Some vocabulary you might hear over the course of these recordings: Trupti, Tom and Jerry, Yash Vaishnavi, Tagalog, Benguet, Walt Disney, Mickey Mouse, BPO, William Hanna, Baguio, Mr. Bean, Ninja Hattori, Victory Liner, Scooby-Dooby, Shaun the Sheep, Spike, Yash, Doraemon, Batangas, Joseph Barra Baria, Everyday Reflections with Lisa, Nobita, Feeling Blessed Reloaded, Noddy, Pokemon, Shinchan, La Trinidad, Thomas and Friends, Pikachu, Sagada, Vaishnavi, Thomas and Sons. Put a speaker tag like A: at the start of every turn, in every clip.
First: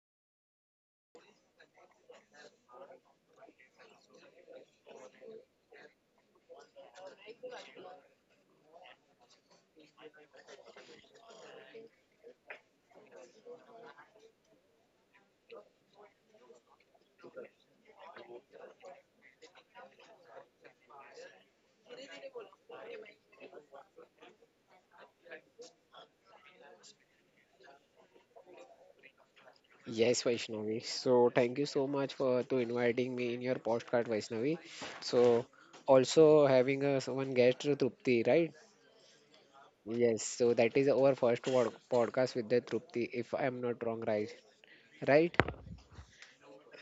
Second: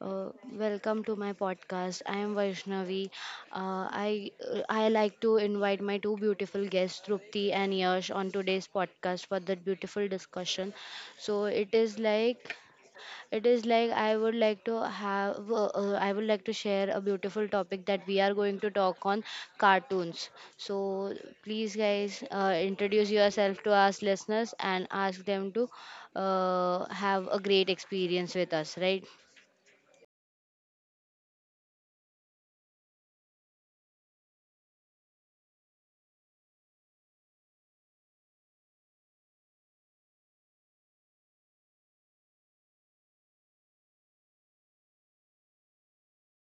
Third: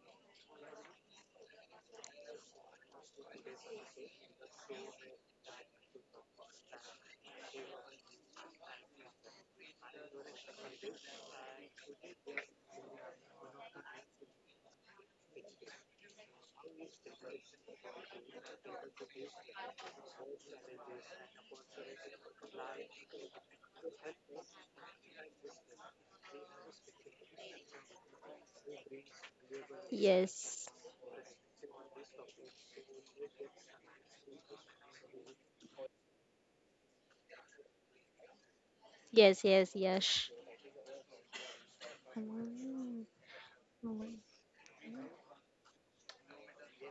A: welcome to my podcast. I am Vaishnavi. I like to invite my two beautiful guests, Trupti and Yash, on today's podcast for that beautiful discussion. So it is like I would like to share a beautiful topic that we are going to talk on cartoons. So please, guys, introduce yourself to us listeners and ask them to have a great experience with us, right?
B: Yes,
C: Yes.
B: Vaishnavi. So thank you so much for to inviting me in your postcard, Vaishnavi. So also having a someone guest Trupti, right?
C: Yes, yes,
B: Yes.
C: yes.
B: So that is our first podcast with the
C: Mm.
B: Trupti, if I am not wrong, right? Right?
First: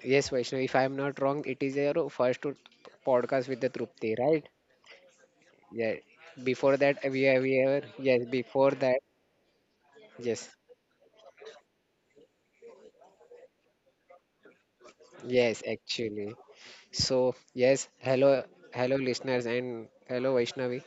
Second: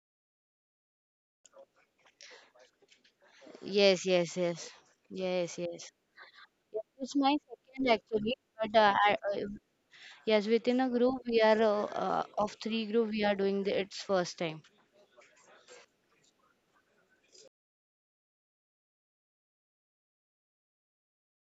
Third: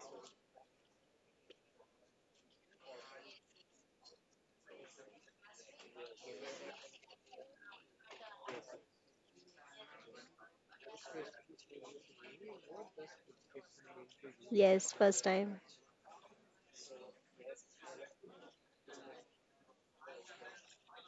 B: Yes, Vaishnavi. If I am not wrong, it is your first podcast with the
A: Yes,
B: Trupti,
A: yes,
B: right?
A: yes, yes, yes.
B: Yeah. Before that,
A: It's
B: we
A: my
B: have we
A: second
B: ever?
A: actually,
B: Yes.
A: but
B: Before that,
A: yes, within
B: yes.
A: a group we are of three group we are doing its first time.
C: Yes, first time.
B: Yes, actually. So yes, hello, hello listeners, and hello Vaishnavi.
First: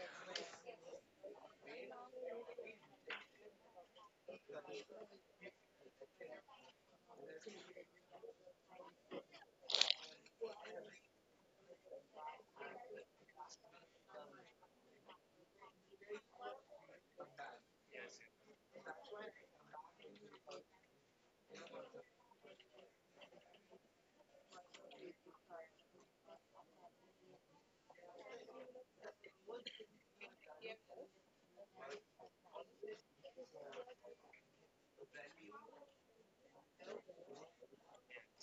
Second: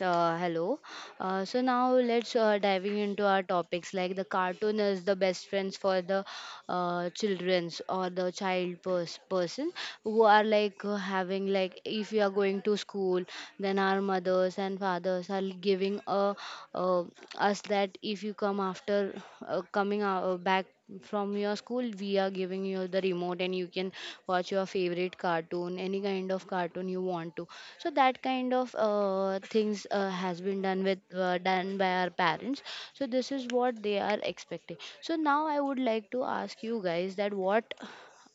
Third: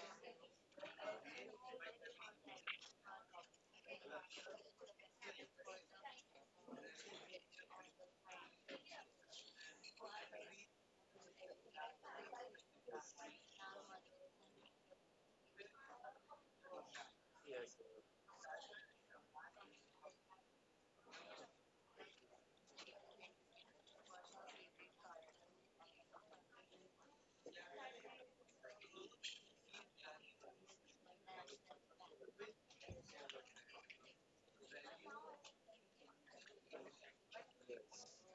A: Hello. So now let's diving into our topics, like the cartoon is the best friends for the childrens or the person, who are like having, like, if you are going to school, then our mothers and fathers are giving a uh, us that, if you come after coming back from your school, we are giving you the remote and you can watch your favorite cartoon, any kind of cartoon you want to. So that kind of things has been done by our parents. So this is what they are expecting. So now I would like to ask you guys that, what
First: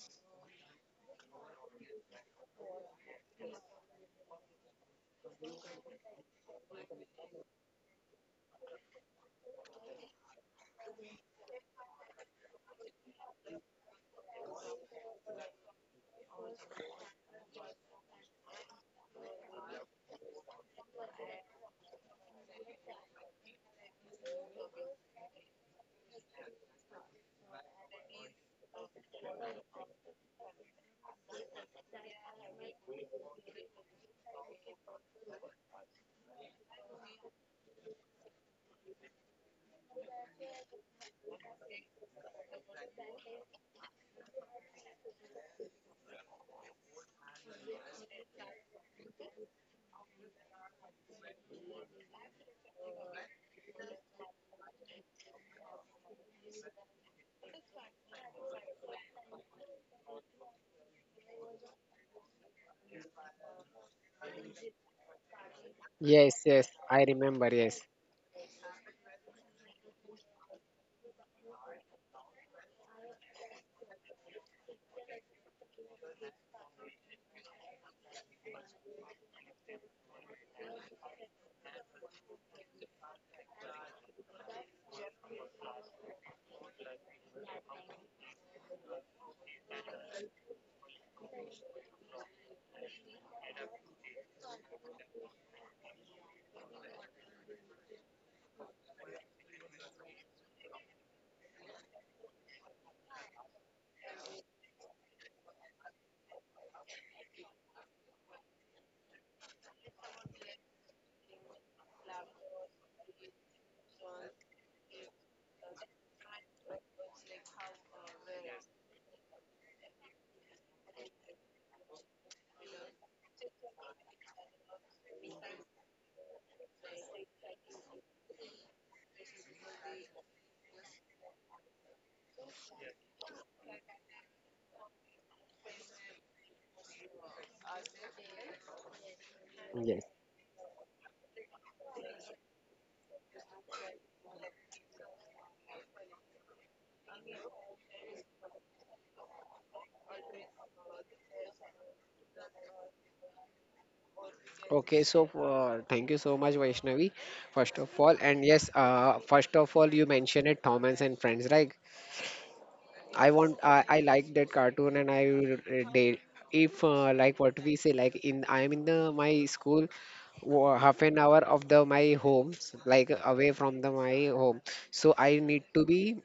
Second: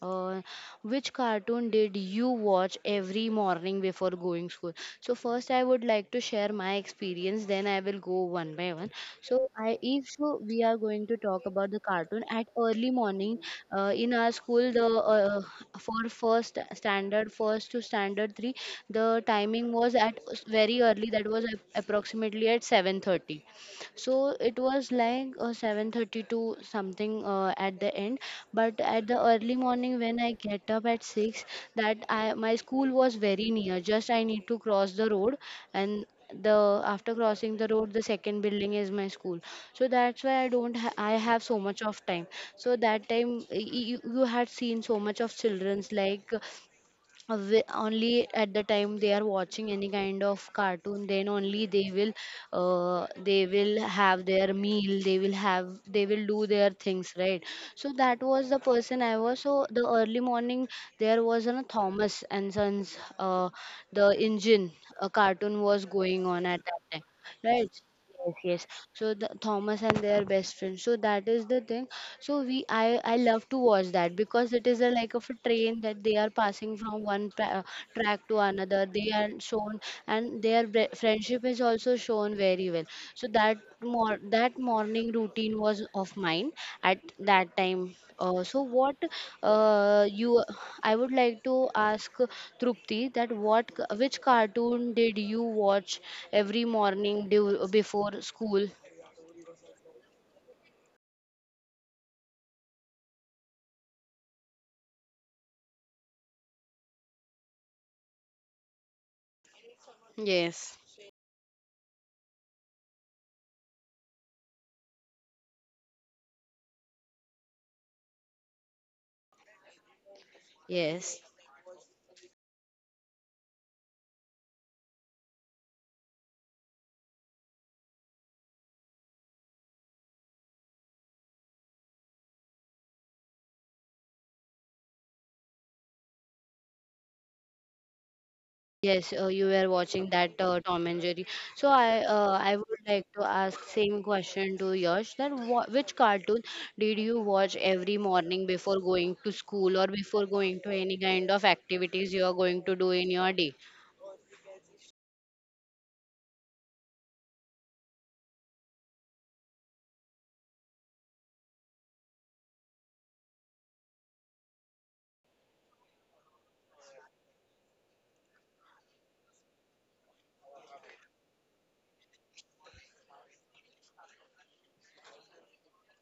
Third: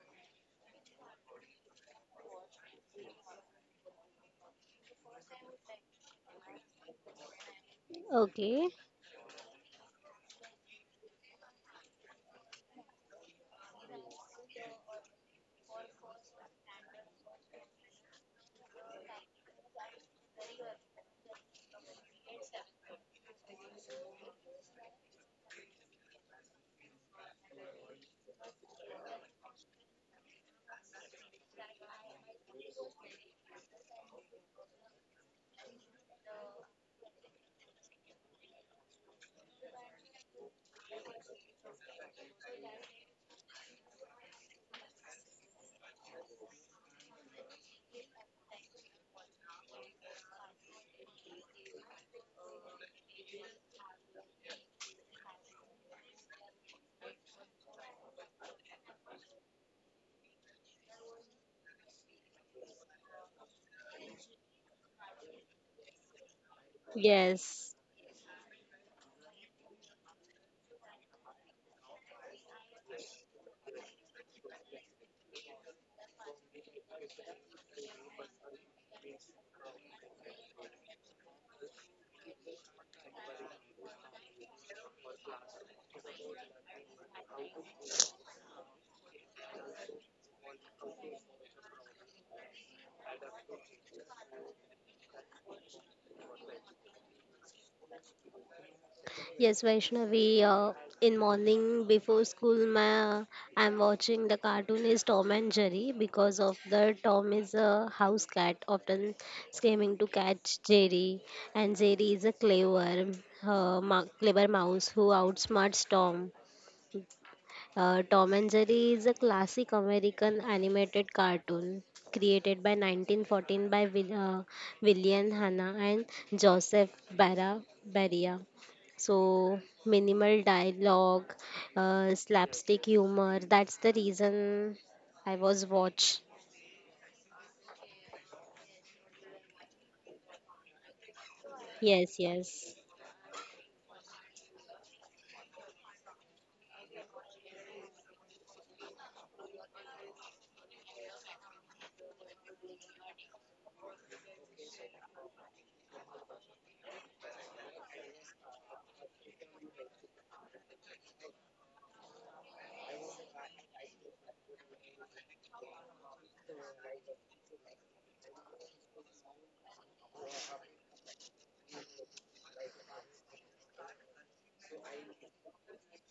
A: uh, which cartoon did you watch every morning before going school? So first, I would like to share my experience. Then I will go one
C: Okay.
A: by one. So I, if so, we are going to talk about the cartoon at early morning. In our school, the for first standard, first to standard three, the timing was at very early. That was approximately at 7:30, so it was like, 7:30 to something, at the end. But at the early morning, when I get up at 6, that I my school was very near, just I need to cross the road, and the after crossing the road, the second building is my school. So that's why I don't ha- I have so much of time. So that time, you had seen so much of children's, like, only at the time they are watching any kind of cartoon, then only they will have their meal, they will have they will do their things, right. So that was the person I was. So the early morning, there was a Thomas and Sons, the engine, a cartoon was going
B: Yes,
A: on
B: yes,
A: at that
B: I
A: time,
B: remember. Yes,
C: Yes.
A: right. Yes, yes. So the Thomas and their best friend. So that is the thing. So I love to watch that because it is a like of a train that they are passing from one track to another. They are shown, and their friendship is also shown very well. So that morning routine was of mine at that time. So what you I would like to ask Trupti that what which cartoon did you watch every morning before school?
C: Yes, Vaishnavi, in morning before school, I'm watching the cartoon is Tom and Jerry because of the Tom is a house cat, often scheming to catch
A: Yes,
C: Jerry, and Jerry is a clever, clever mouse who outsmarts Tom. Tom and Jerry is a classic American animated
A: yes.
C: cartoon created by 1914 by William Hanna and Joseph Barra Baria. So minimal dialogue, slapstick humor. That's the reason I was watch.
A: Yes, you were
B: yes.
A: watching that Tom and Jerry. So I
C: Yes,
A: uh, I
C: yes,
A: would like to ask same question to Yash that wha which cartoon did you watch every morning before going to school, or before going to any kind of activities you are going to do in your day?
B: Okay, thank you so much, Vaishnavi, first of all. And yes, first of all, you mentioned it, Thomas and Friends. Like, I like that cartoon, and I will, they, if like what we say, like in, I am in the my school, half an hour of the my homes, like away from the my home. So I need to be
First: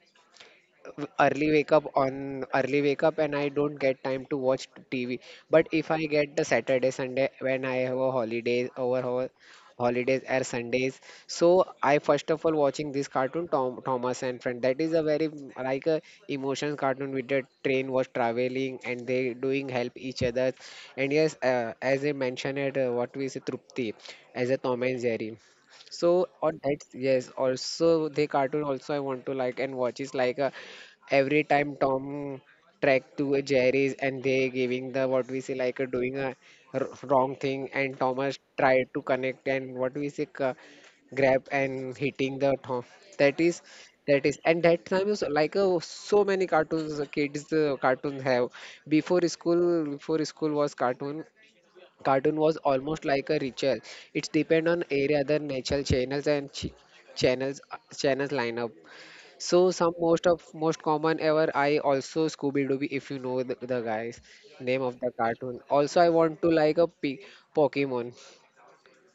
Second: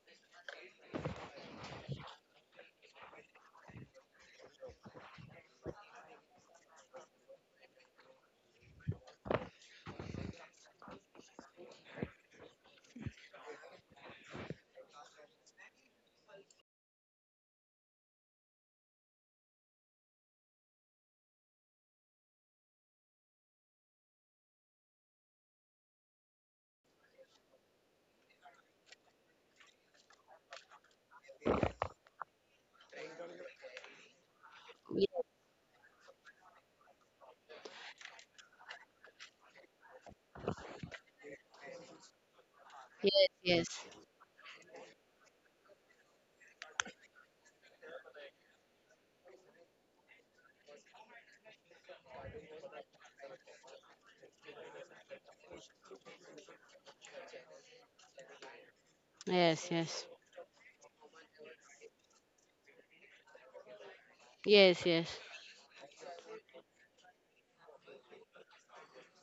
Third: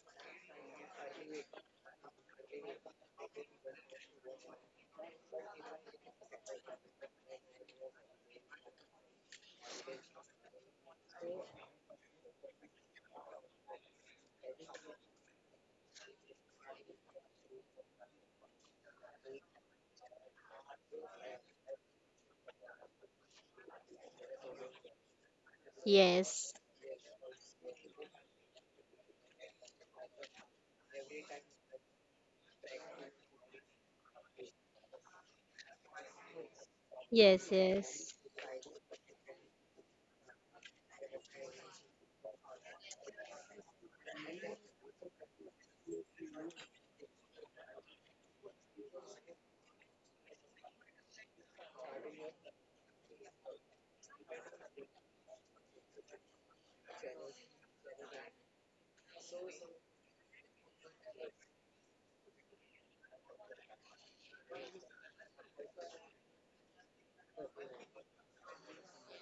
B: early wake up on early wake up and I don't get time to watch TV. But if I get the Saturday, Sunday when I have a holiday over holidays or Sundays, so I first of all watching this cartoon Tom Thomas and Friend. That is a very like a emotions cartoon with the train was traveling and they doing help each other. And yes, as I mentioned it, what we say Trupti as a Tom and Jerry. So
C: yes,
B: on that, yes, also the cartoon also I want to like and watch is like a every time Tom track to Jerry's and they giving the
A: Yes,
B: what we say like doing a wrong
C: yes,
B: thing and
C: yes.
B: Thomas tried to connect and what we say grab and hitting the Tom.
A: yes,
B: That is
A: yes.
B: that is and that time is like so many cartoons kids cartoons have before school was cartoon cartoon was almost like a ritual. It's depend on area the natural channels and channels channels lineup. So
A: Yes,
B: some
A: yes.
B: most of most common ever I also Scooby Dooby if you know the guys
A: Yes,
B: name of
A: yes.
B: the cartoon. Also I want to like a Pokemon.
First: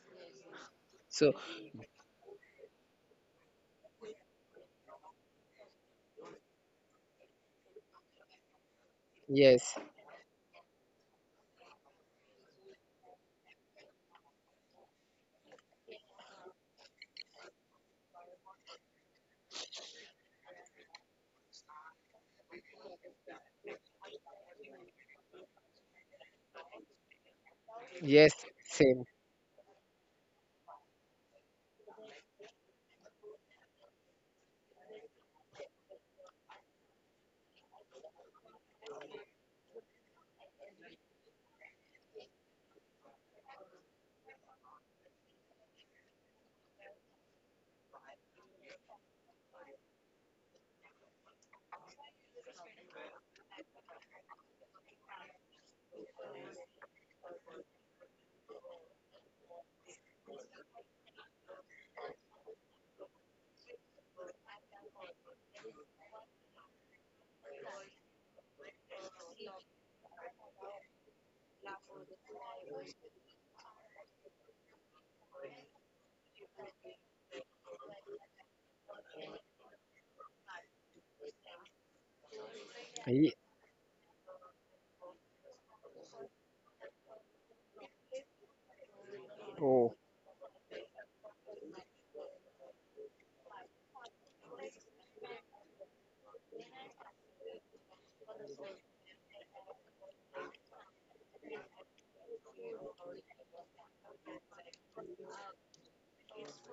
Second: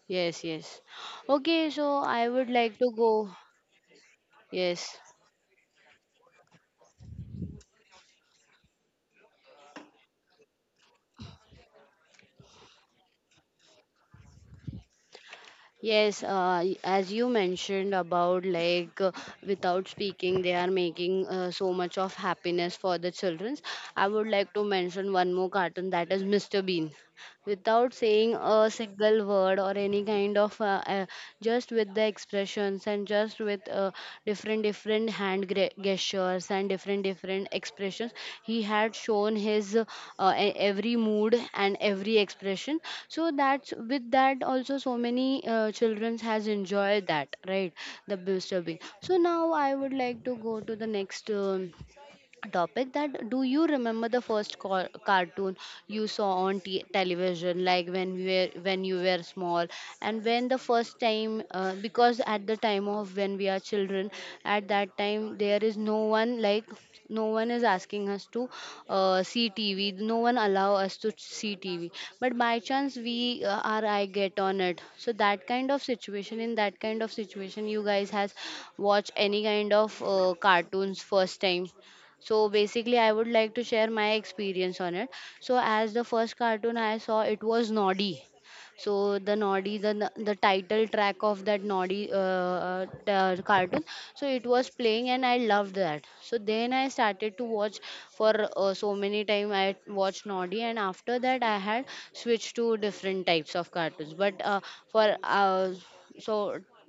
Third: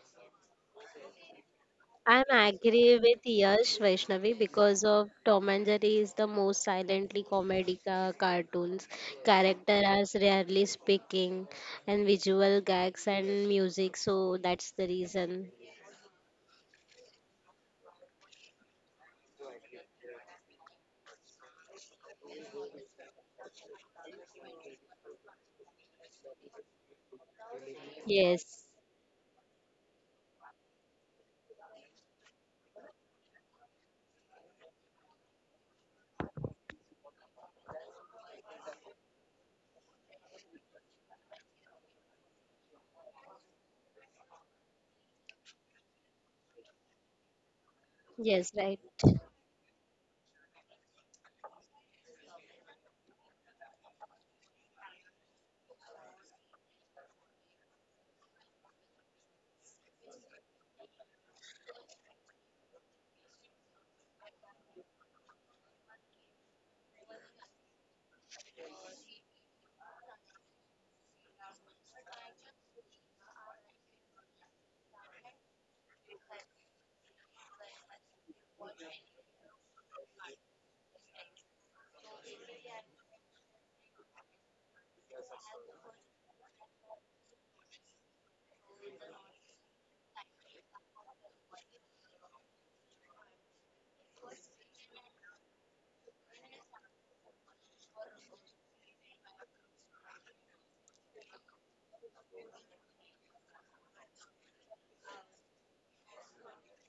A: Yes, yes.
B: So
A: Okay, so
C: I'm
A: I would like to
C: agree with
A: go.
C: Yash Vaishnavi because
A: Yes.
C: of Tom and Jerry is the most silently comedy cartoons. Character
B: yes,
C: as rarely speaking and visual gags and music, so that's the reason.
A: Yes, as you mentioned about, like, without speaking, they are making so much of happiness for the children. I would like to mention one more cartoon that is Mr. Bean. Without
B: yes,
A: saying
C: Yes,
A: a
B: same.
A: single word or any kind of, just with the expressions, and just with different different hand gestures and different different expressions, he had shown his every mood and every expression. So that's with that also, so many children has enjoyed that, right, the
C: yes,
A: Mr. Bean.
C: right.
A: So now I would like to go to the next topic, that, do you remember the first cartoon you saw on television, like when you were small, and when the first time, because at the time of when we are children, at that time there is no one is asking us to see TV, no one allow us to see TV. But by chance we our eye get on it, so that kind of situation in that kind of situation you guys has watched any kind of cartoons first time. So basically, I would like to
B: Ye-
A: share my experience on it. So as the first cartoon I saw, it was Noddy. So the Noddy, the
B: Oh.
A: the title track of that Noddy, the cartoon, so it was playing and I loved that. So then I started to watch for so many time I watched Noddy, and after that I had switched to different types of cartoons. But for so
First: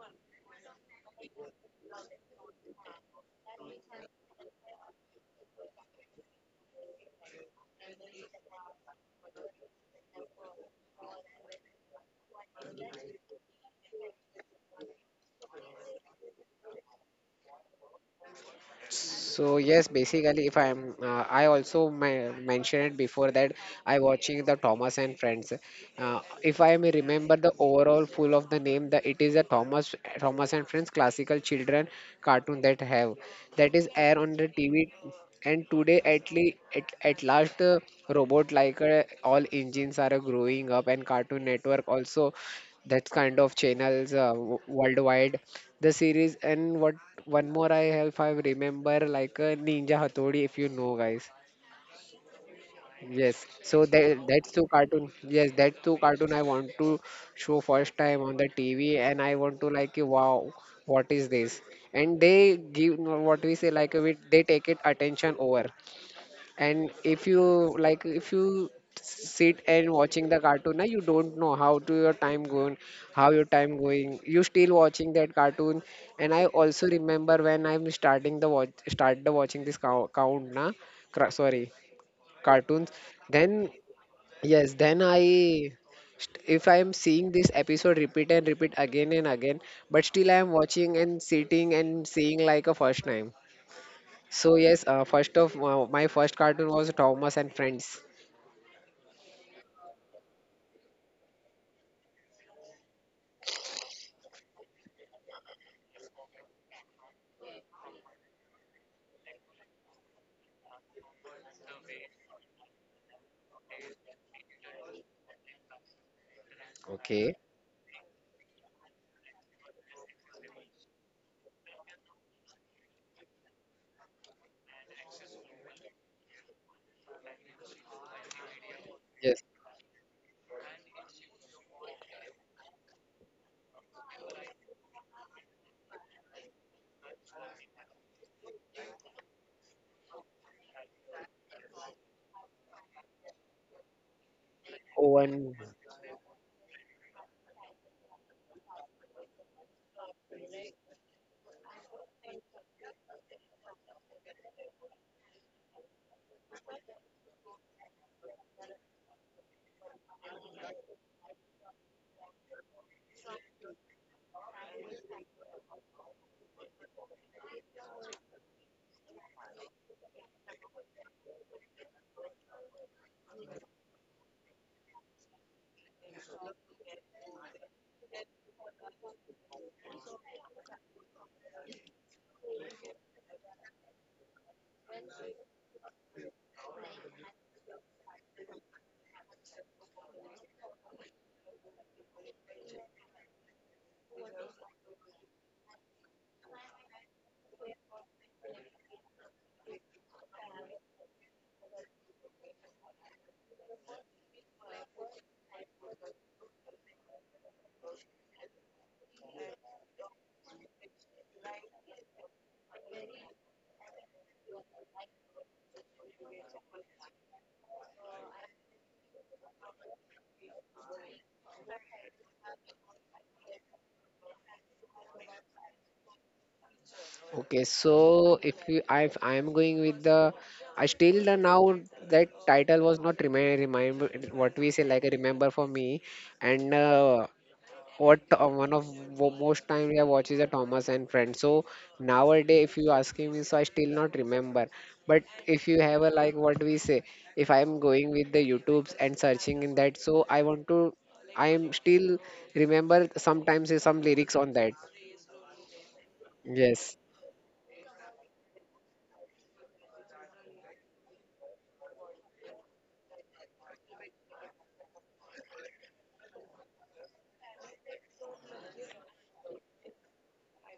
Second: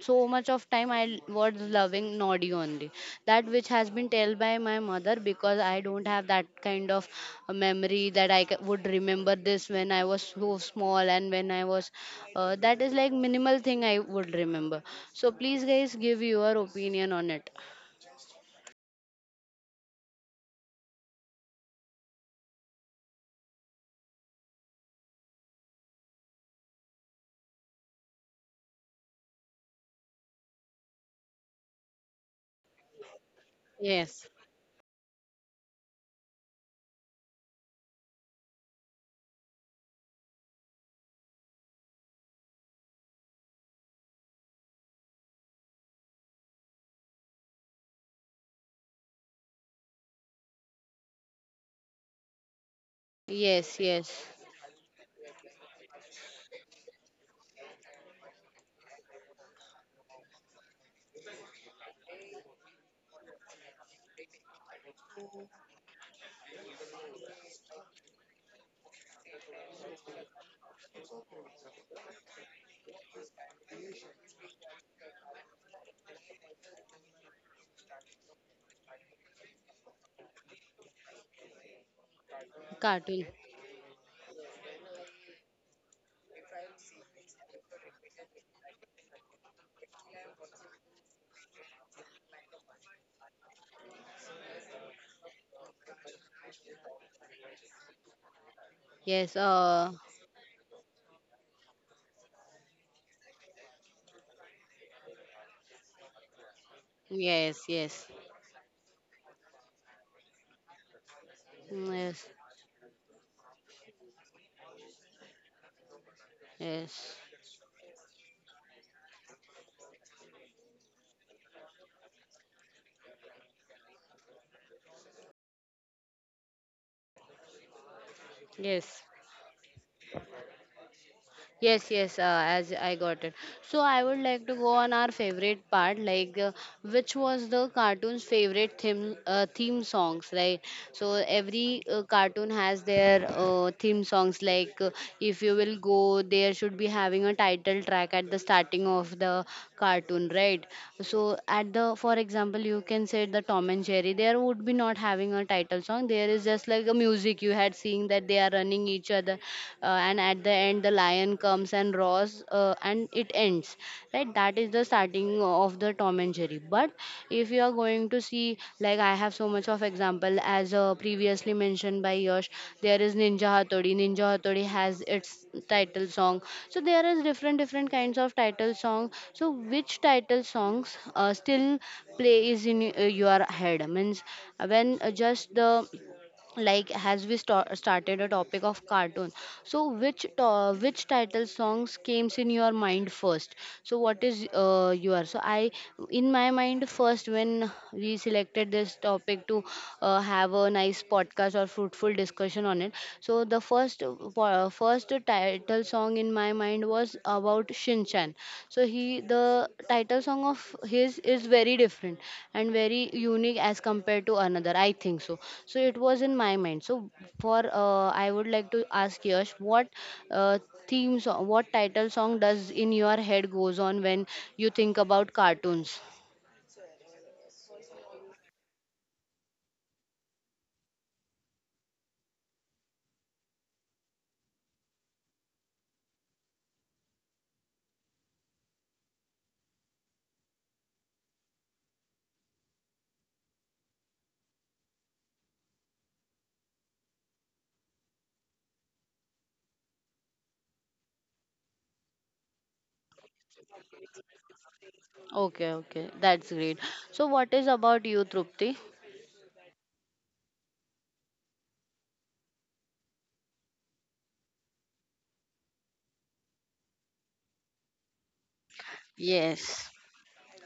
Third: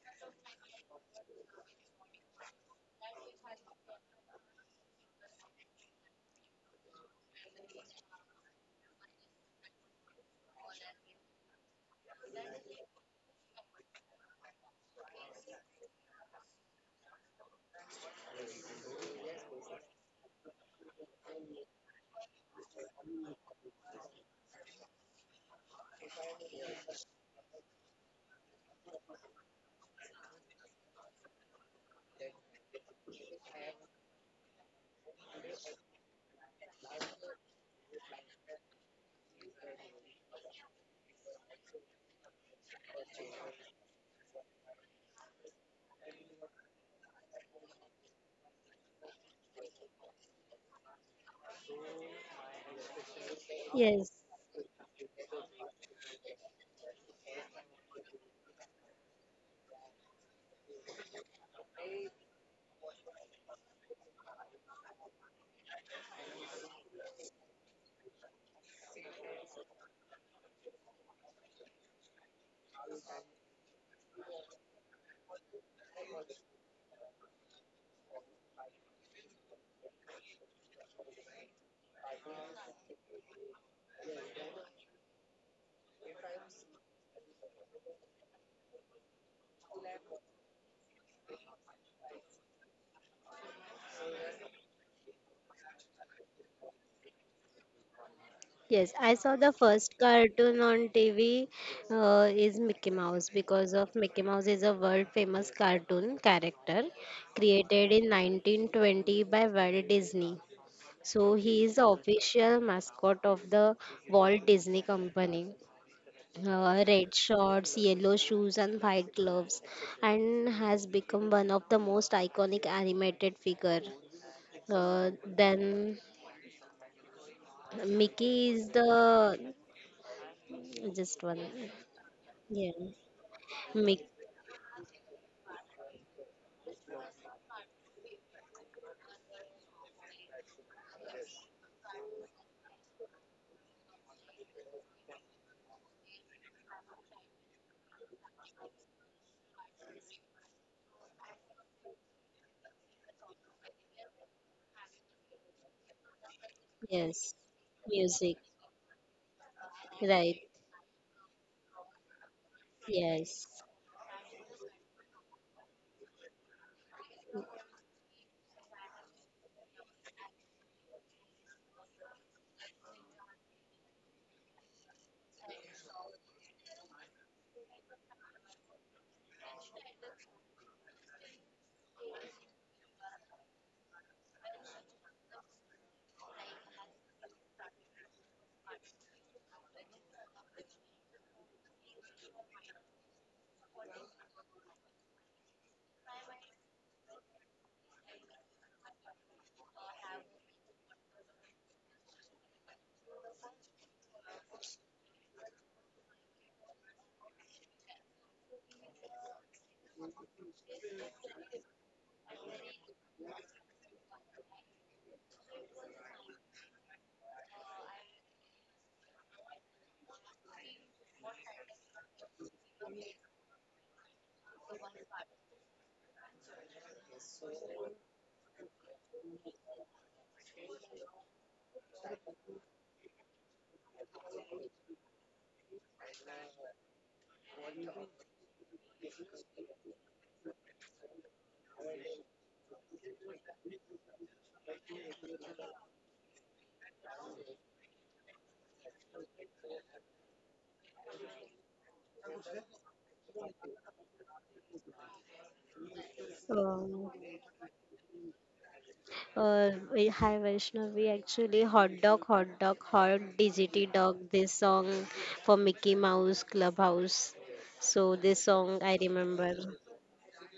A: So much of time I was loving naughty only, that, which has been told by my mother, because I don't have that kind of a memory that would remember this when I was so small. And when I was That is like minimal thing I would remember. So please guys give your opinion on it.
B: So yes, basically, if I'm, I also mentioned it before that I watching the Thomas and Friends. If I may remember the overall full of the name, the it is a Thomas Thomas and Friends classical children cartoon that have that is air on
A: Yes.
B: the TV. And today, at least at last, robot like all engines are growing up, and Cartoon Network also that kind of channels worldwide the series and what one more I have I remember like a Ninja Hathodi if you know guys. Yes. So
A: Yes, yes.
B: that
C: Yes,
B: that's two cartoon. Yes, that two cartoon I want to show first time on the TV and I want to like wow what is this? And they give what we say like with they take it attention over and if you like if you sit and watching the cartoon na, you don't know how to your time going how your time going you still watching that cartoon. And I also remember when I'm starting the watch started watching this count, count na, sorry, cartoons
A: Cartoon.
B: then yes then I if I am seeing this episode repeat and repeat again and again but still I am watching and sitting and seeing like a first time. So yes, first of my first cartoon was Thomas and Friends.
C: yes. I
A: Yes.
C: saw the first cartoon on TV, is Mickey Mouse because of Mickey Mouse is a world famous cartoon character
A: Yes.
C: created
A: Yes.
C: in 1920 by Walt Disney. So he is the
A: Yes,
C: official mascot of the Walt Disney Company.
A: yes.
B: Okay.
C: Red shorts, yellow shoes, and white gloves, and has become one of the most iconic animated figure. Then Mickey is
A: Yes.
B: Yes.
C: the just one,
A: Yes, yes, as
C: yeah,
A: I got it. So I
C: Mickey,
A: would like to go on our favorite part, like, which was the cartoon's favorite theme songs, right? So every cartoon has their theme songs. Like,
B: One.
A: if you will go, there should be having a title track at the starting of the cartoon, right? So, for example, you can say the Tom and Jerry. There would be not having a title song. There is just like a
C: yes,
A: music you had seen,
C: music,
A: that they are running burning each other, and
C: right,
A: at the end the lion comes and roars, and it
C: yes.
A: ends, right. That is the starting of the Tom and Jerry, but if you are going to see, like, I have so much of example, as previously mentioned by Yash, there is Ninja Hattori. Ninja Hattori has its title song. So there is different different kinds of title song. So which title songs still plays in your head, means, when, just the like, as we started a topic of cartoon, so which title songs came in your mind first, so what is your so I in my mind first, when we selected this topic to have a nice podcast or fruitful discussion on it, so the first first title song in my mind was about Shinchan. So he the title song of his is very different and very unique as compared to another. I think so. So it was in my mind. So for I would like to ask Yash what uh, theme song, what title song does in your head goes on when you think about cartoons?
B: Okay. So if you, I am going with the, I still the now that title was not remind remind what we say like a remember for me, and what one of most time we have watched is a Thomas and Friends. So nowadays, if you asking me, so I still not remember. But if you have a like what we say, if I am going with the YouTubes and searching in that, so I want to, I am still remember sometimes is some lyrics on that.
A: Okay, okay, that's great.
B: Yes.
C: Um,
A: So what is about you, Trupti?
C: Hi Vaishnavi, actually hot dog, hot dog, hot DGT dog, this song for Mickey Mouse Clubhouse. So this song I remember.
A: Yes.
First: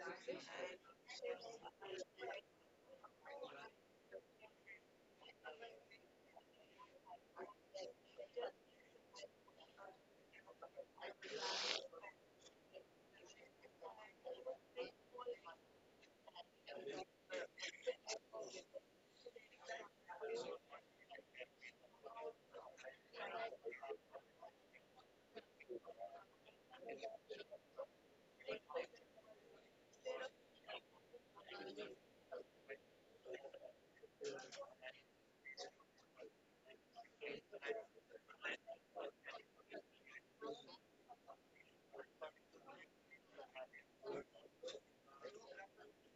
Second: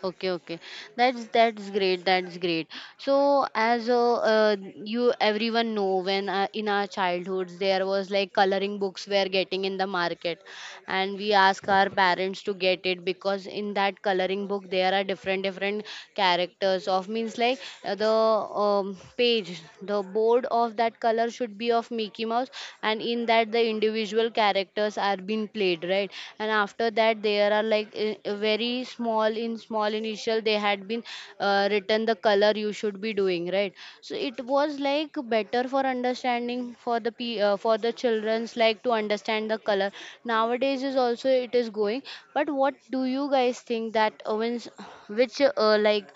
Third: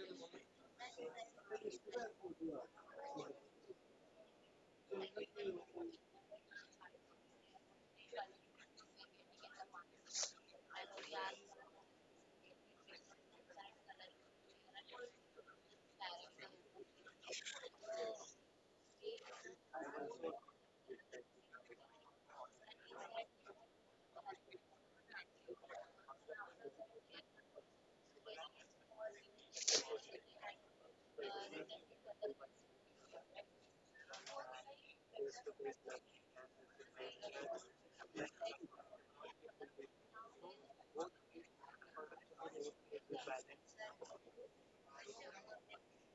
A: Okay, okay. That's great. That's great. So as you everyone know, when, in our childhoods there was like coloring books were getting in the market, and we ask our parents to get it, because in that coloring book there are different different characters of, means, like, the page, the board of that color should be of Mickey Mouse, and in that the individual characters are being played, right, and after that there are like very small, in small initial they had been written the color you should be doing, right. So it was like better for understanding, for the children's, like, to understand the color. Nowadays is also it is going, but what do you guys think that, when s- which like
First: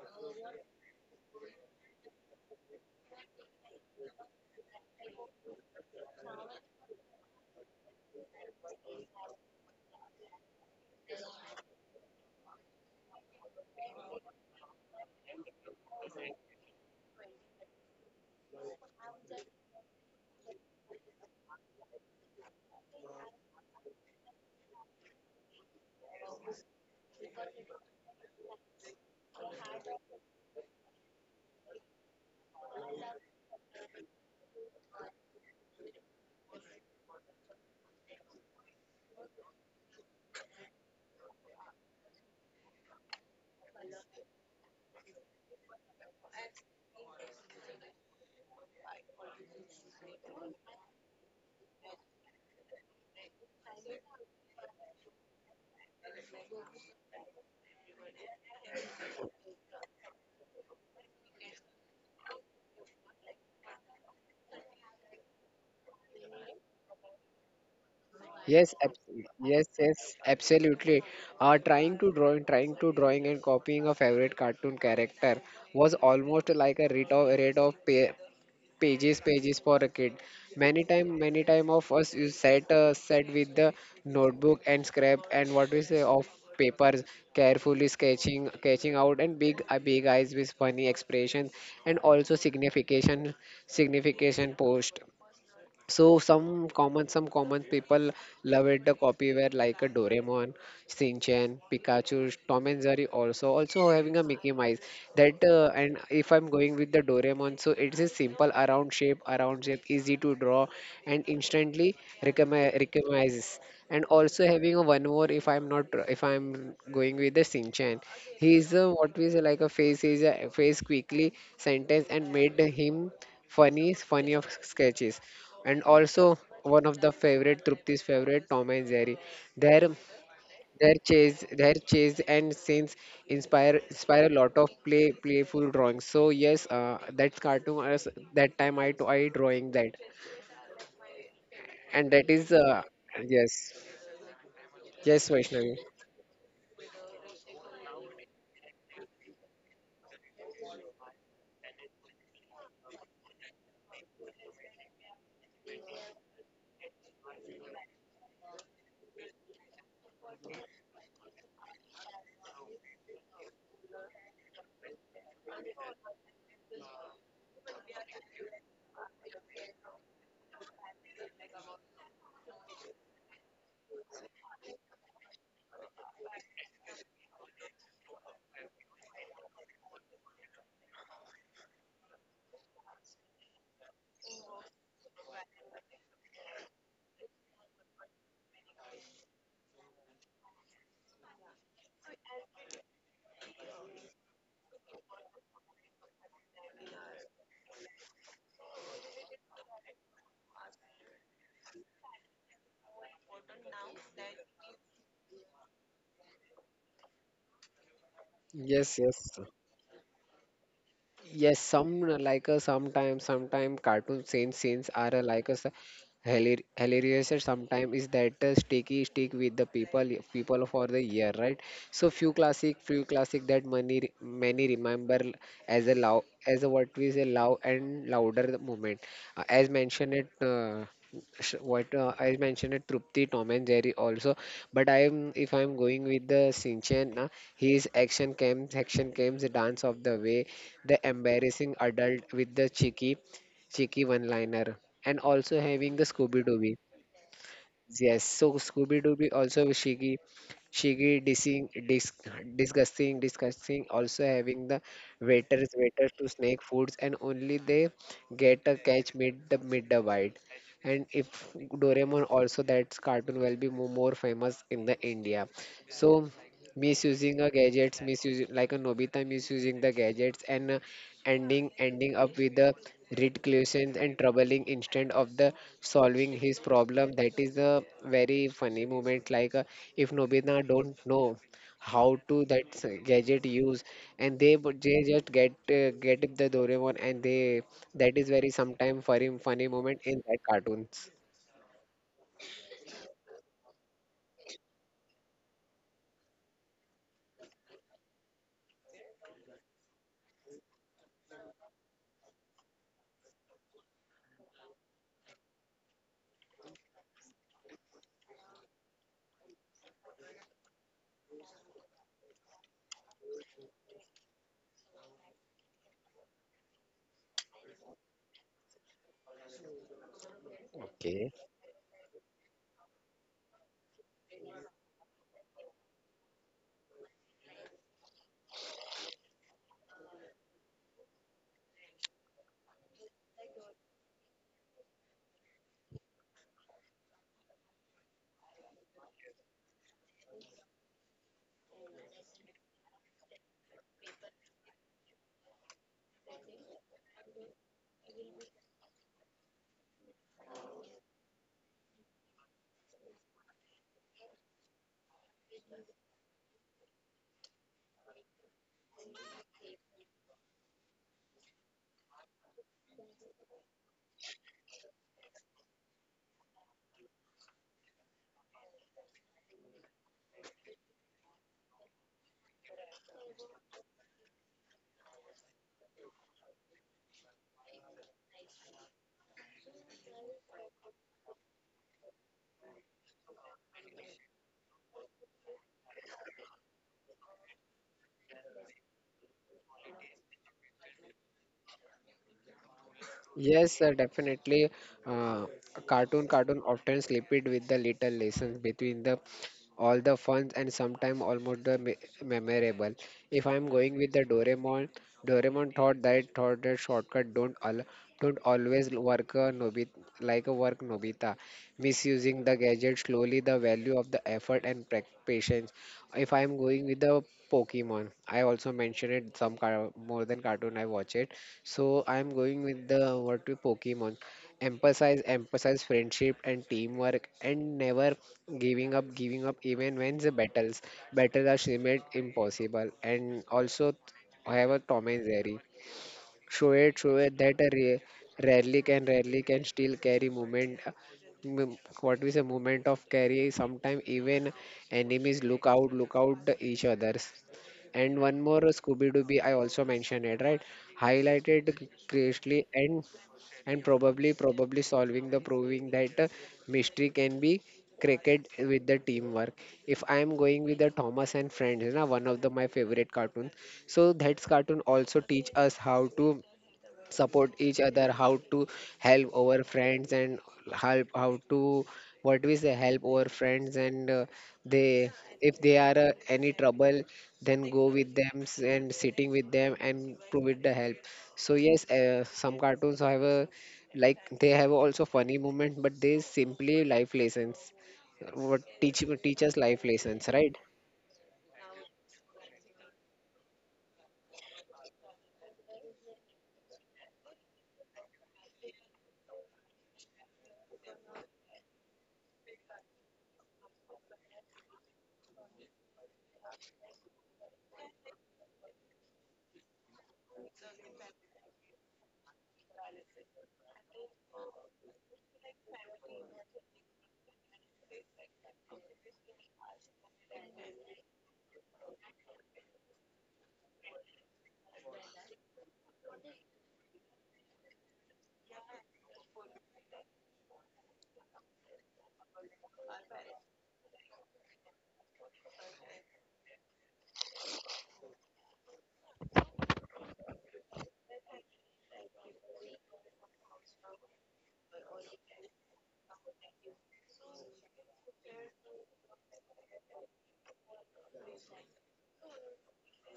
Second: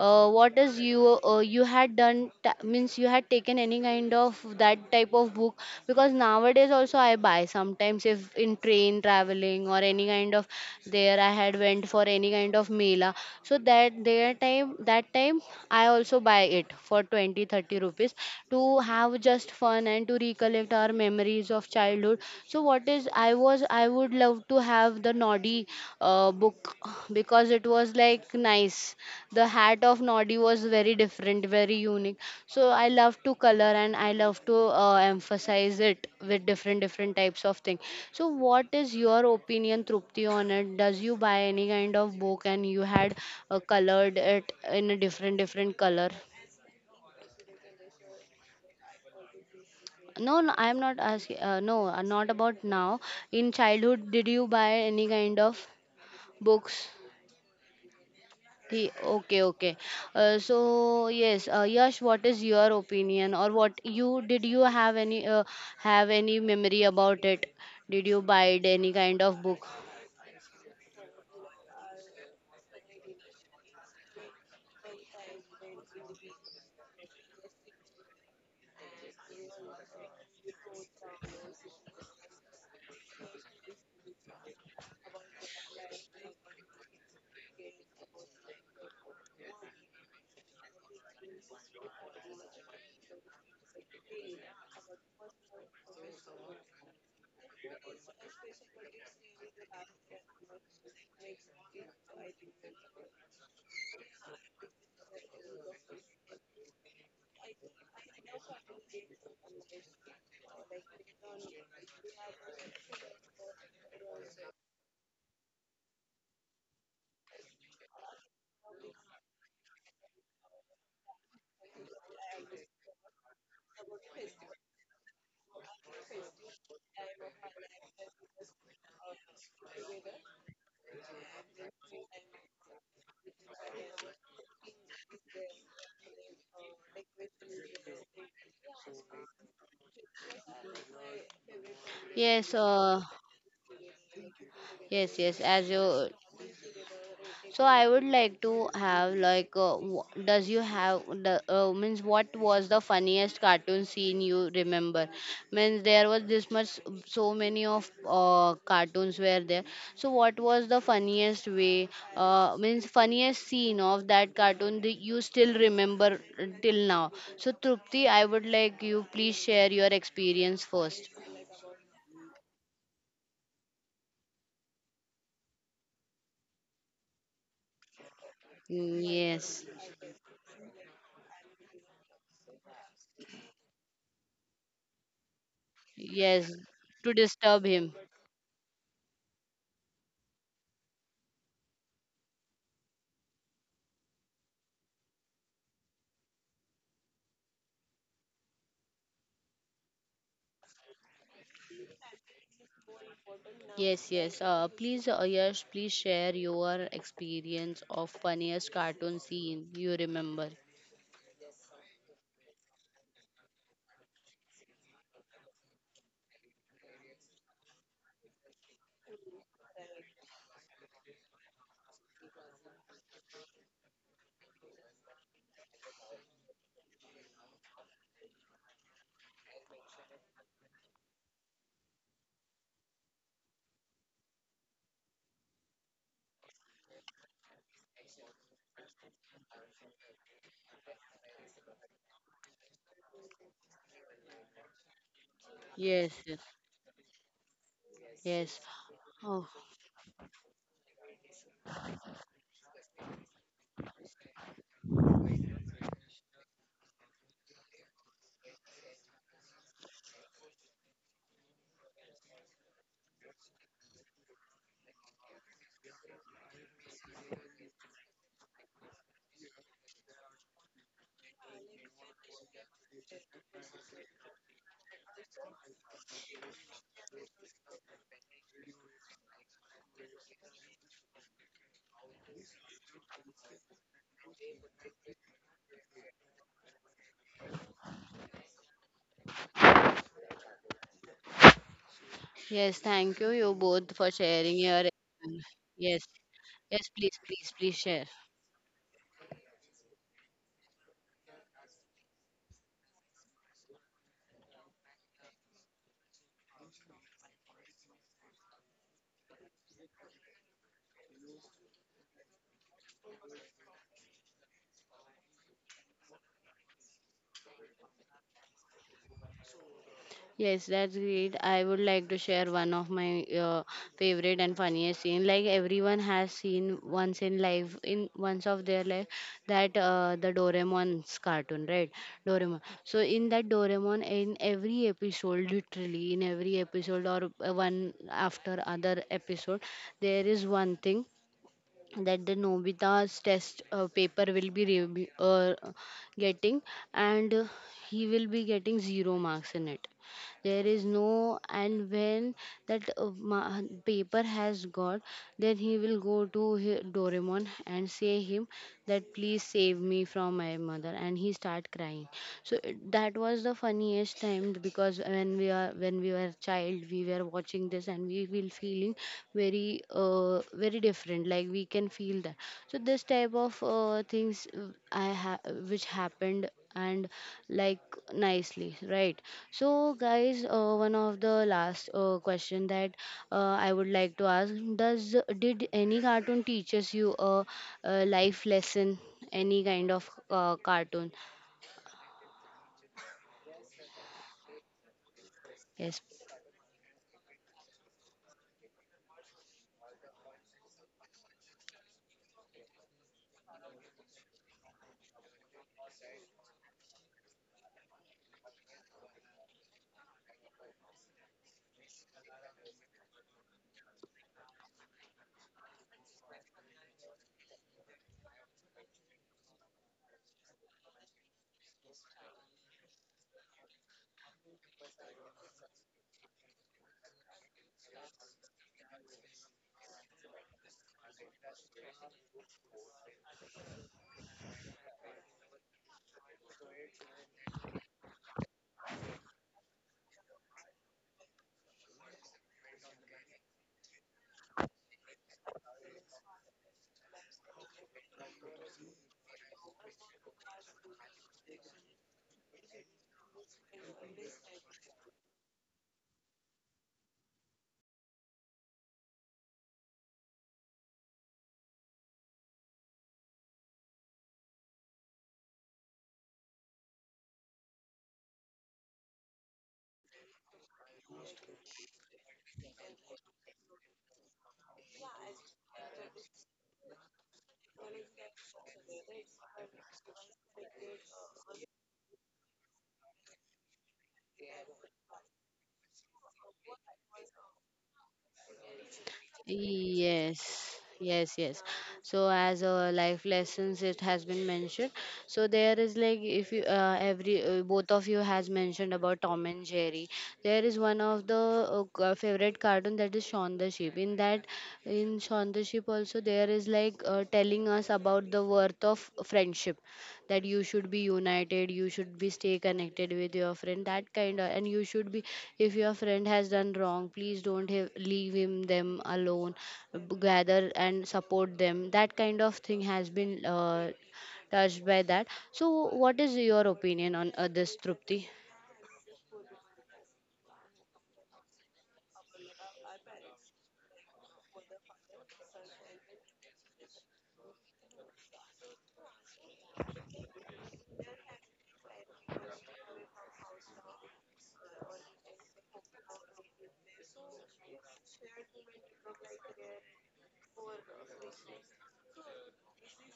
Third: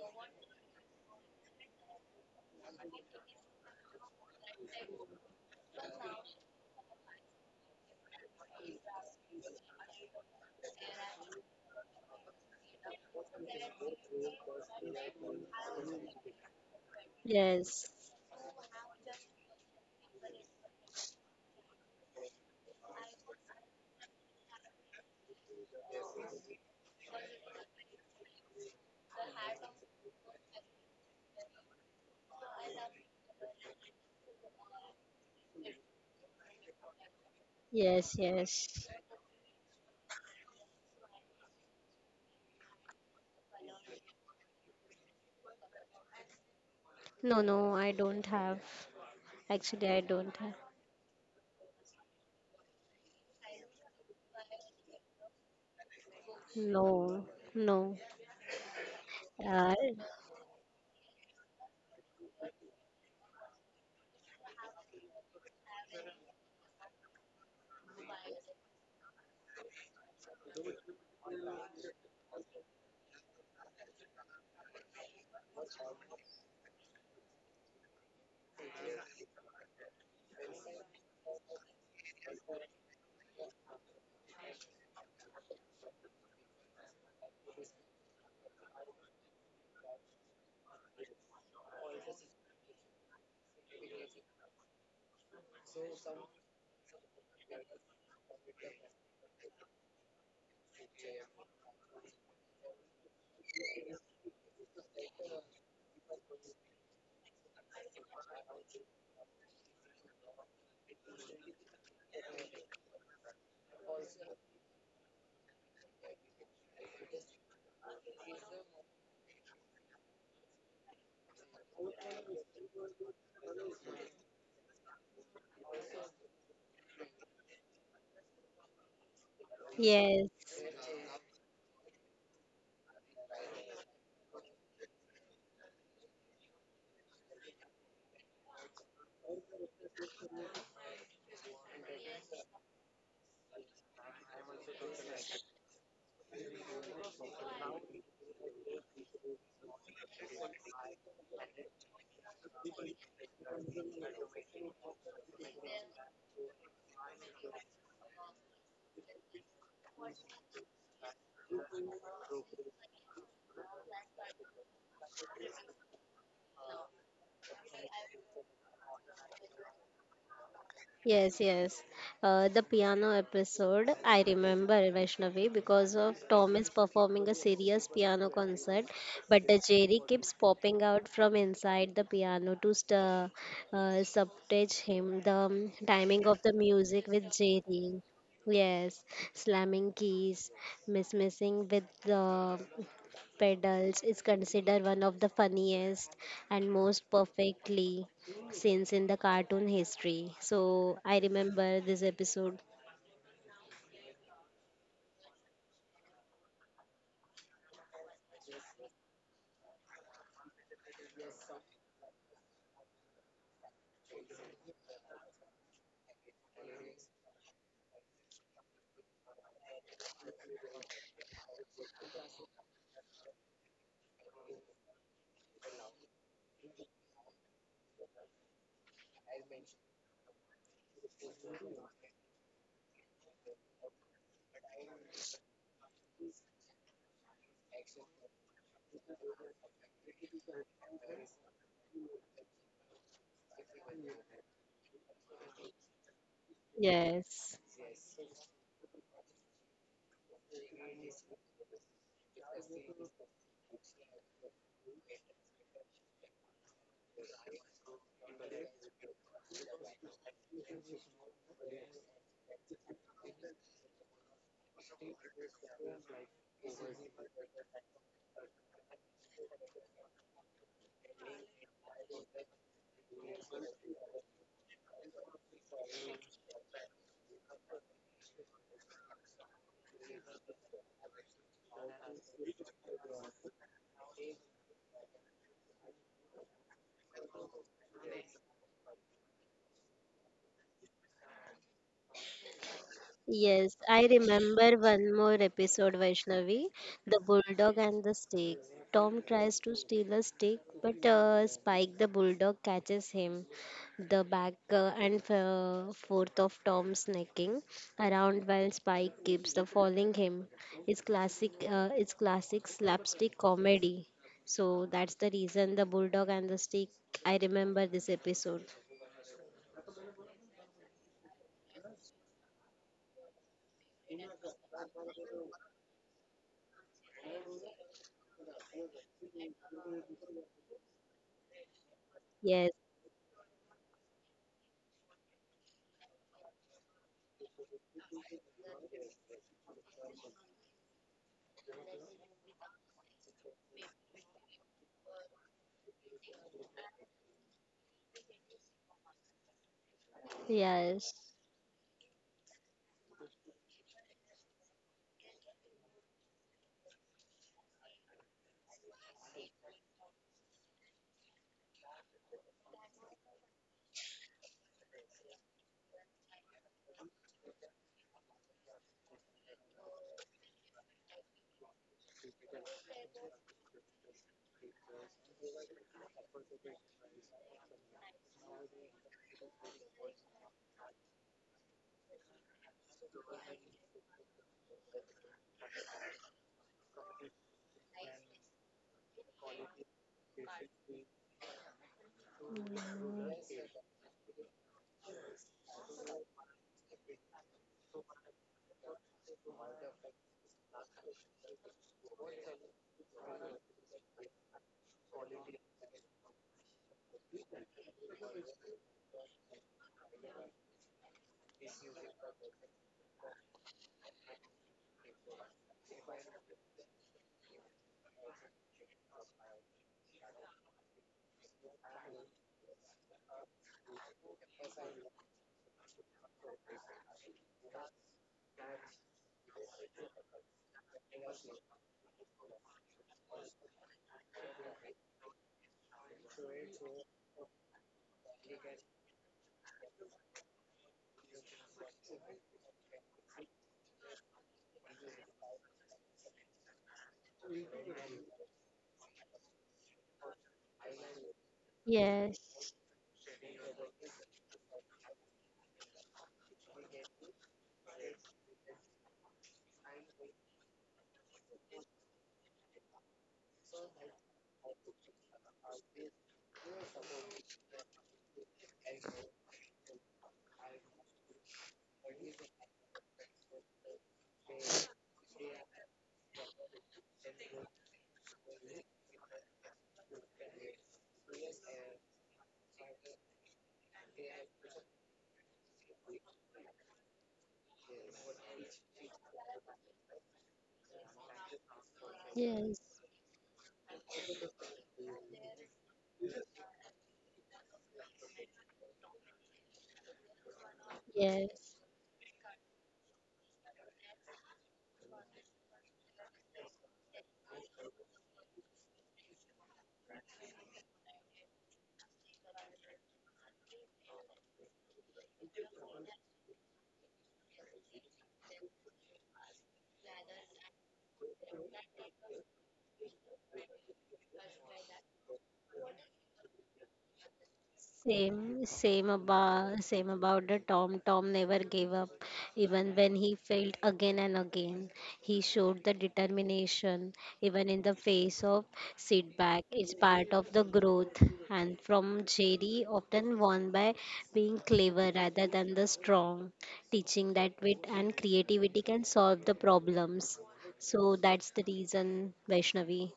A: what is you you had done ta- means you had taken any kind of that type of book, because nowadays also I buy sometimes, if in train traveling or any kind of, there I had went for any kind of mela, so that time I also buy it for twenty thirty
C: Yes,
A: rupees to have just fun and to recollect our memories of childhood. So what is I was I would love to have the Noddy book because it was like nice. The hat of Noddy was very different, very unique. So I love to color and I love to emphasize it with different different types of thing.
C: yes,
A: So what
C: yes.
A: is your opinion, Trupti, on it? Does you buy any kind of book and you had colored it in a different different color?
C: No, no, I don't have. Actually, I don't
A: No,
C: have.
A: no, I'm not asking. No, not about now. In childhood, did you buy any kind of books?
C: No, no.
A: Okay,
C: Uh,
A: okay. So yes, Yash, what is your opinion, or what you did you have any memory about it? Did you buy it
B: Yes,
A: any kind
B: abs-
A: of book?
B: yes, yes, absolutely. Trying to drawing and copying a favorite cartoon character was almost like a rate of pa pages pages for a kid, many time of us you sat sat with the notebook and scrap and what we say of papers carefully sketching sketching out and big big eyes with funny expressions and also signification signification post. So some common people love it the copyware like a Doraemon, Shinchan, Pikachu, Tom and Jerry also also having a Mickey Mouse. That and if I'm going with the Doraemon, so it is simple around shape, easy to draw, and instantly recognizes. And also having a one more if I'm not if I'm going with the Shinchan, he is a, what we say like a face is a face quickly sentence and made him funny funny of sketches and also one of the favorite Trupti's favorite Tom and Jerry. Their
C: yes,
B: their chase and scenes inspire inspire a lot of play playful drawings. So yes, that cartoon as that time I drawing that, and that
A: Yes,
B: is yes
A: yes,
B: yes
A: yes. As
B: Vaishnavi.
A: you. So I would like to have like, does you have the means what was the funniest cartoon scene you remember? Means there was this much so many of cartoons were there. So what was the funniest way? Means funniest scene of that cartoon that you still remember till now. So Trupti, I would like you please share your experience first.
C: yes, yes. The piano episode, I remember, Vaishnavi, because of Tom is performing a serious piano concert,
A: Mm,
C: but the
A: yes,
C: Jerry keeps popping out from inside the piano to subtage him. The timing of the
A: yes,
C: music
A: to
C: with
A: disturb him.
C: Jerry. Yes, slamming keys, missing with the pedals, is considered one of the funniest and most perfectly scenes in the cartoon history. So I remember this episode.
A: Yes, yes. Please, Yash, please share your experience of funniest
B: Yes yes,
A: cartoon scene you remember.
B: yes, some like sometimes sometimes cartoon scenes scenes are like hilarious sometimes is that sticky stick with the people people for the year right. So few classic that many many remember as a loud as a what we say loud and louder the moment, as mentioned it, what I mentioned it Trupti Tom and Jerry also, but I am if I'm going with the Sinchan, his action cams dance of the way the embarrassing adult with the cheeky, cheeky one-liner, and also
A: Yes,
B: having the
A: yes,
B: Scooby-Dooby.
C: Yes.
B: Yes,
A: yes.
B: so Scooby-Dooby
A: Oh,
B: also cheeky, cheeky, dissing, disgusting, disgusting. Also having the waiters, waiters to snake foods, and only they get a catch mid the bite. And if Doraemon also that cartoon will be more famous in the India. So misusing a gadgets misusing like a nobita misusing the gadgets and ending ending up with the reclusions and troubling instead of the solving his problem. That is a very funny moment. Like if Nobina don't know how to that gadget use, and they they just get the Doraemon, and they that is very sometime funny funny moment in that cartoons.
A: yes. Thank you, you
C: Yes,
A: both
C: I
A: for sharing
C: remember
A: your.
C: one more episode,
A: Yes,
C: Vaishnavi.
A: yes. Please,
C: The
A: please, please
C: bulldog and
A: share.
C: the steak. Tom tries to steal a steak, but Spike the bulldog catches him. The back and forth of Tom snacking around while Spike keeps the following him. It's classic. It's classic slapstick comedy. So that's the reason the bulldog and the steak. I remember this episode.
A: Yes, that's
B: Okay.
A: great. I would like to share one of my favorite and funniest scene. Like everyone has seen once in life, in once of their life, that the Doraemon's cartoon, right? Doraemon.
C: Yes.
A: So in that Doraemon, in every episode, literally in every episode or one after other episode, there is one thing that the Nobita's test paper will be getting, and he will be getting 0 marks in it, there is
C: Yes.
A: no, and when that paper has got, then he will go to doraemon and say him that please save me from my mother and he start crying. So that was the funniest time, because when we are when we were child we were watching this and we will feeling very very different, like we can feel that. So this type of things which happened and like nicely, right? So guys, one of the last question that I would like to ask, does did any cartoon teaches you a life lesson, any kind of cartoon.
B: Yes, sir, definitely. Uh,
A: Yes.
B: cartoon cartoon often slip it with the little lessons between the all the fun and sometimes almost the memorable. If I'm going with the Doraemon, Doraemon thought that shortcut don't always work a Nobita like a work Nobita, misusing the gadget slowly the value of the effort and patience. If I'm going with the Pokemon, I also mentioned it some more than cartoon I watch it. So I'm going with the what to Pokemon. Emphasize, emphasize friendship and teamwork, and never giving up, giving up even when the battles battles are seem impossible. And also, I have a Tom and Jerry show it that a rarely can still carry movement, what we say movement of carry sometimes even enemies look out the each others. And one more Scooby Dooby I also mentioned it right highlighted greatly
C: Yes.
B: and probably probably solving the proving that, mystery can be cricket with the teamwork. If I am going with the Thomas and Friends, you know one of the my favorite cartoons, so that's cartoon also teach us how to support each other how to help our friends and help how to what we say help our friends and, they if they are, any trouble then go with them and sitting with them and provide the help. So yes, some cartoons have a like they have also funny moment but they simply life lessons what teach teach us life lessons right.
A: Yes, yes, yes. So
C: Yes.
A: as a life lessons, it has been mentioned. So there is like if you every both of you has mentioned about Tom and Jerry. There is one of the
C: Yes,
A: favorite cartoon, that is Shaun the Sheep. In that, in Shaun the Sheep also there is like telling us about the worth of friendship, that you should be united, you should be stay connected with your friend, that kind of, and you should be if your friend has done wrong please don't have, leave him them alone. Gather and support them, that kind of thing has been touched by that. So what is your opinion on this, Trupti?
C: same about the Tom. Tom never gave up, even when he failed again and again. He showed the determination, even in the face of setback. It's part of the growth. And from Jerry, often won by being clever rather than the strong, teaching that wit and creativity can solve the problems. So that's the reason, Vaishnavi.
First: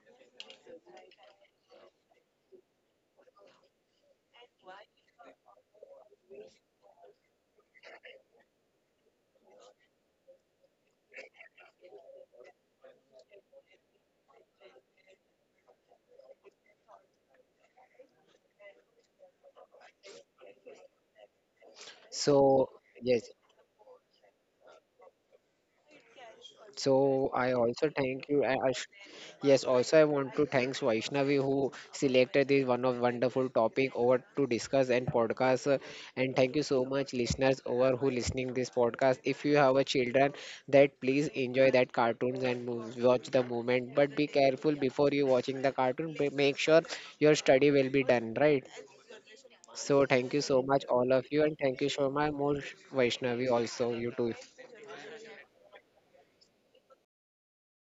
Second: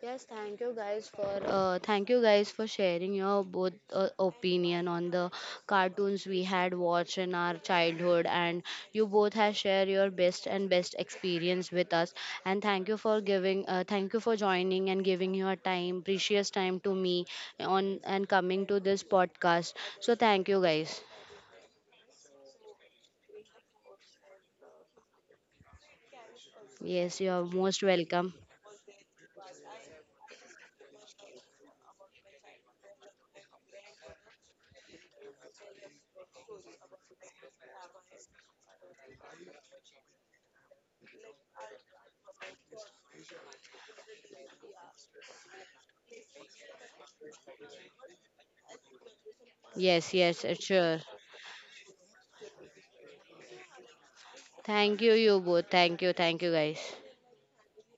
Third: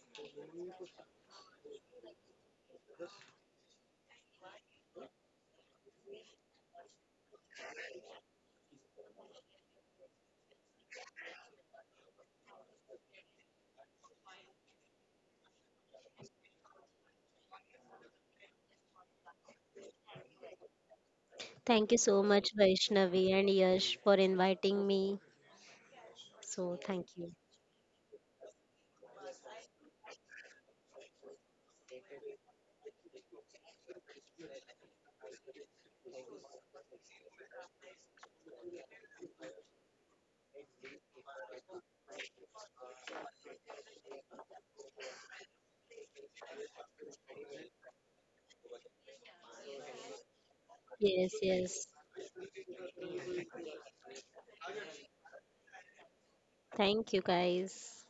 A: Yes, thank you guys for thank you guys for sharing your both opinion on the cartoons we had watched in our childhood, and you both have shared your best and best experience with us. And thank you for giving, thank you for joining and giving your time, precious time to me on and coming to this podcast. So thank you guys.
C: Thank you so much,
B: So yes,
C: Vaishnavi and Yash, for inviting me. So, thank
B: so
C: you.
A: Yes,
B: I
A: you are
B: also
A: most
B: thank you.
A: welcome.
B: Yes, also I want to thank Vaishnavi who selected this one of wonderful topic over to discuss and podcast. Uh, and thank you so much, listeners, over who listening this podcast. If you have a children, that please enjoy that cartoons and watch the moment. But be careful before you watching the cartoon. Make sure your study will be done right.
A: Yes,
B: So
A: yes,
B: thank you so much,
A: sure.
C: Yes,
B: all of you, and
C: yes.
B: thank you so much, more Vaishnavi also you too.
A: Thank you, you both. Thank you guys.
C: Thank you, guys.